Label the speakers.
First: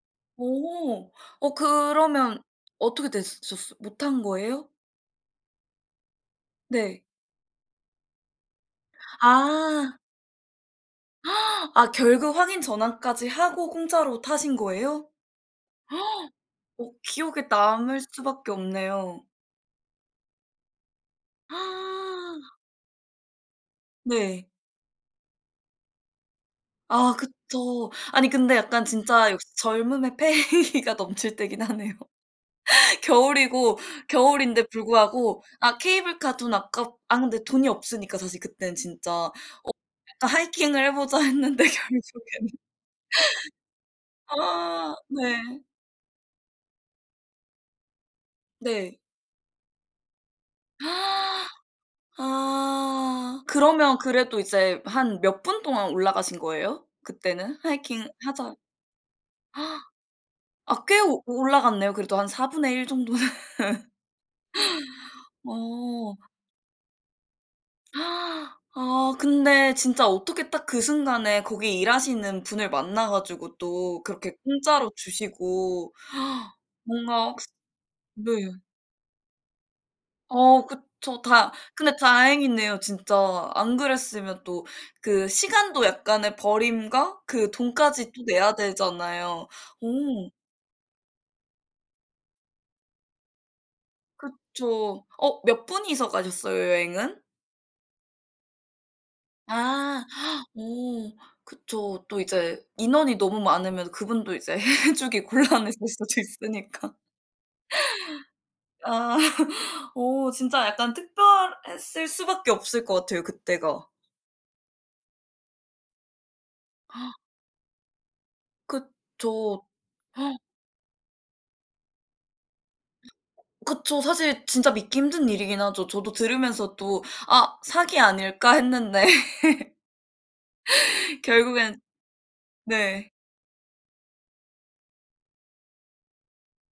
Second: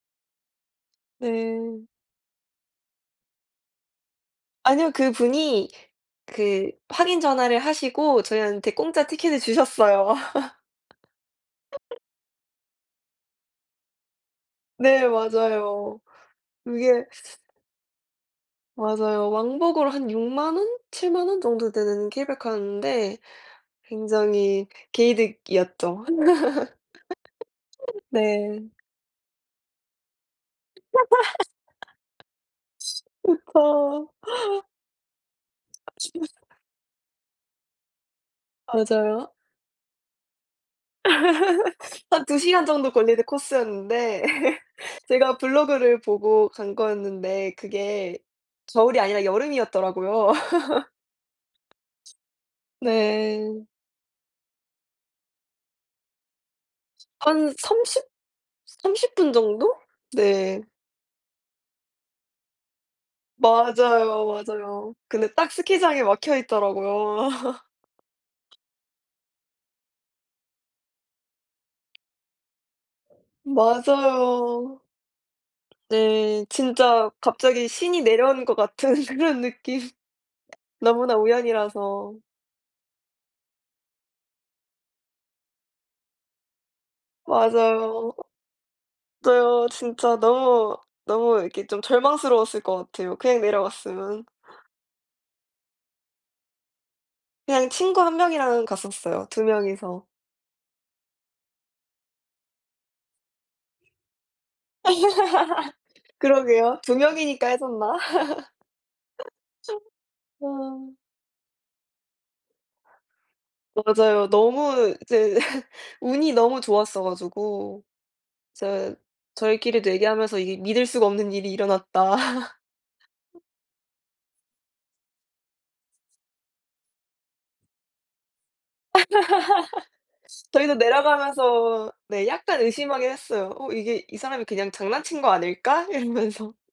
Speaker 1: 오. 어
Speaker 2: 네.
Speaker 1: 그러면 어떻게 됐었어 못 탄 거예요?
Speaker 2: 아니요. 그분이 그
Speaker 1: 네.
Speaker 2: 확인 전화를 하시고 저희한테 공짜 티켓을
Speaker 1: 아.
Speaker 2: 주셨어요.
Speaker 1: 아 결국 확인 전화까지 하고 공짜로 타신
Speaker 2: 네.
Speaker 1: 거예요?
Speaker 2: 맞아요.
Speaker 1: 어
Speaker 2: 그게
Speaker 1: 기억에 남을 수밖에 없네요.
Speaker 2: 맞아요. 왕복으로 한 60,000 원, 70,000 원 정도 되는 케이블카였는데
Speaker 1: 네.
Speaker 2: 굉장히 개이득이었죠.
Speaker 1: 아 그쵸. 아니 근데
Speaker 2: 네.
Speaker 1: 약간 진짜 역시 젊음의 패기가 넘칠 때긴 하네요. 겨울이고
Speaker 2: 그쵸.
Speaker 1: 겨울인데 불구하고 아 케이블카 돈
Speaker 2: [unintelligible]
Speaker 1: 아깝 아 근데 돈이 없으니까 사실 그때는, 진짜. 어
Speaker 2: 맞아요.
Speaker 1: 약간 "하이킹을 해 보자." 했는데
Speaker 2: 한 2
Speaker 1: 결국에는
Speaker 2: 시간 정도 걸리는 코스였는데
Speaker 1: 아
Speaker 2: 제가
Speaker 1: 네.
Speaker 2: 블로그를 보고 간 거였는데 그게
Speaker 1: 네.
Speaker 2: 겨울이 아니라 여름이었더라고요.
Speaker 1: 아.
Speaker 2: 네.
Speaker 1: 그러면 그래도 이제 한 몇 분 동안 올라가신 거예요,
Speaker 2: 한
Speaker 1: 그때는?
Speaker 2: 30,
Speaker 1: 하이킹 하자
Speaker 2: 30 분정도? 네.
Speaker 1: 아 꽤 올라갔네요, 그래도 한 1/4 정도는.
Speaker 2: 맞아요, 맞아요. 근데 딱 스키장에
Speaker 1: 어.
Speaker 2: 막혀 있더라고요.
Speaker 1: 아 근데 진짜 어떻게 딱 그 순간에 거기 일하시는 분을 만나 가지고 또 그렇게
Speaker 2: 맞아요.
Speaker 1: 공짜로 주시고
Speaker 2: 네. 진짜
Speaker 1: 뭔가 혹시
Speaker 2: 갑자기 신이
Speaker 1: 네.
Speaker 2: 내려온 것 같은 그런 느낌.
Speaker 1: 어
Speaker 2: 너무나
Speaker 1: 그쵸. 다 근데
Speaker 2: 우연이라서.
Speaker 1: 다행이네요, 진짜. 안 그랬으면 또 그 시간도 약간의 버림과 그 돈까지
Speaker 2: 맞아요.
Speaker 1: 또 내야 되잖아요.
Speaker 2: 맞아요. 진짜
Speaker 1: 어.
Speaker 2: 너무 너무 이렇게 좀 절망스러웠을 것 같아요, 그냥 내려갔으면.
Speaker 1: 그쵸. 어 몇 분이서 가셨어요, 여행은?
Speaker 2: 그냥 친구 1 명이랑 갔었어요, 2
Speaker 1: 아.
Speaker 2: 명이서.
Speaker 1: 어 그쵸. 또 이제 인원이 너무 많으면 그분도 이제 해주기 곤란해질 수도
Speaker 2: 그러게요.
Speaker 1: 있으니까.
Speaker 2: 2 명이니까 해줬나?
Speaker 1: 아. 어 진짜 약간
Speaker 2: 아.
Speaker 1: 특별했을 수밖에 없을 것 같아요, 그때가.
Speaker 2: 맞아요. 너무 이제 운이 너무 좋았어 가지고 저
Speaker 1: 그쵸.
Speaker 2: 저희끼리도 얘기하면서 이게 믿을 수가 없는 일이 일어났다.
Speaker 1: 그쵸. 사실 진짜 믿기 힘든 일이긴 하죠. 저도 들으면서 또 '아 사기 아닐까.' 했는데
Speaker 2: 저희도
Speaker 1: 결국엔
Speaker 2: 내려가면서 네 약간 의심하긴
Speaker 1: 네.
Speaker 2: 했어요. 어 '이게 이 사람이 그냥 장난친 거 아닐까?' 이러면서.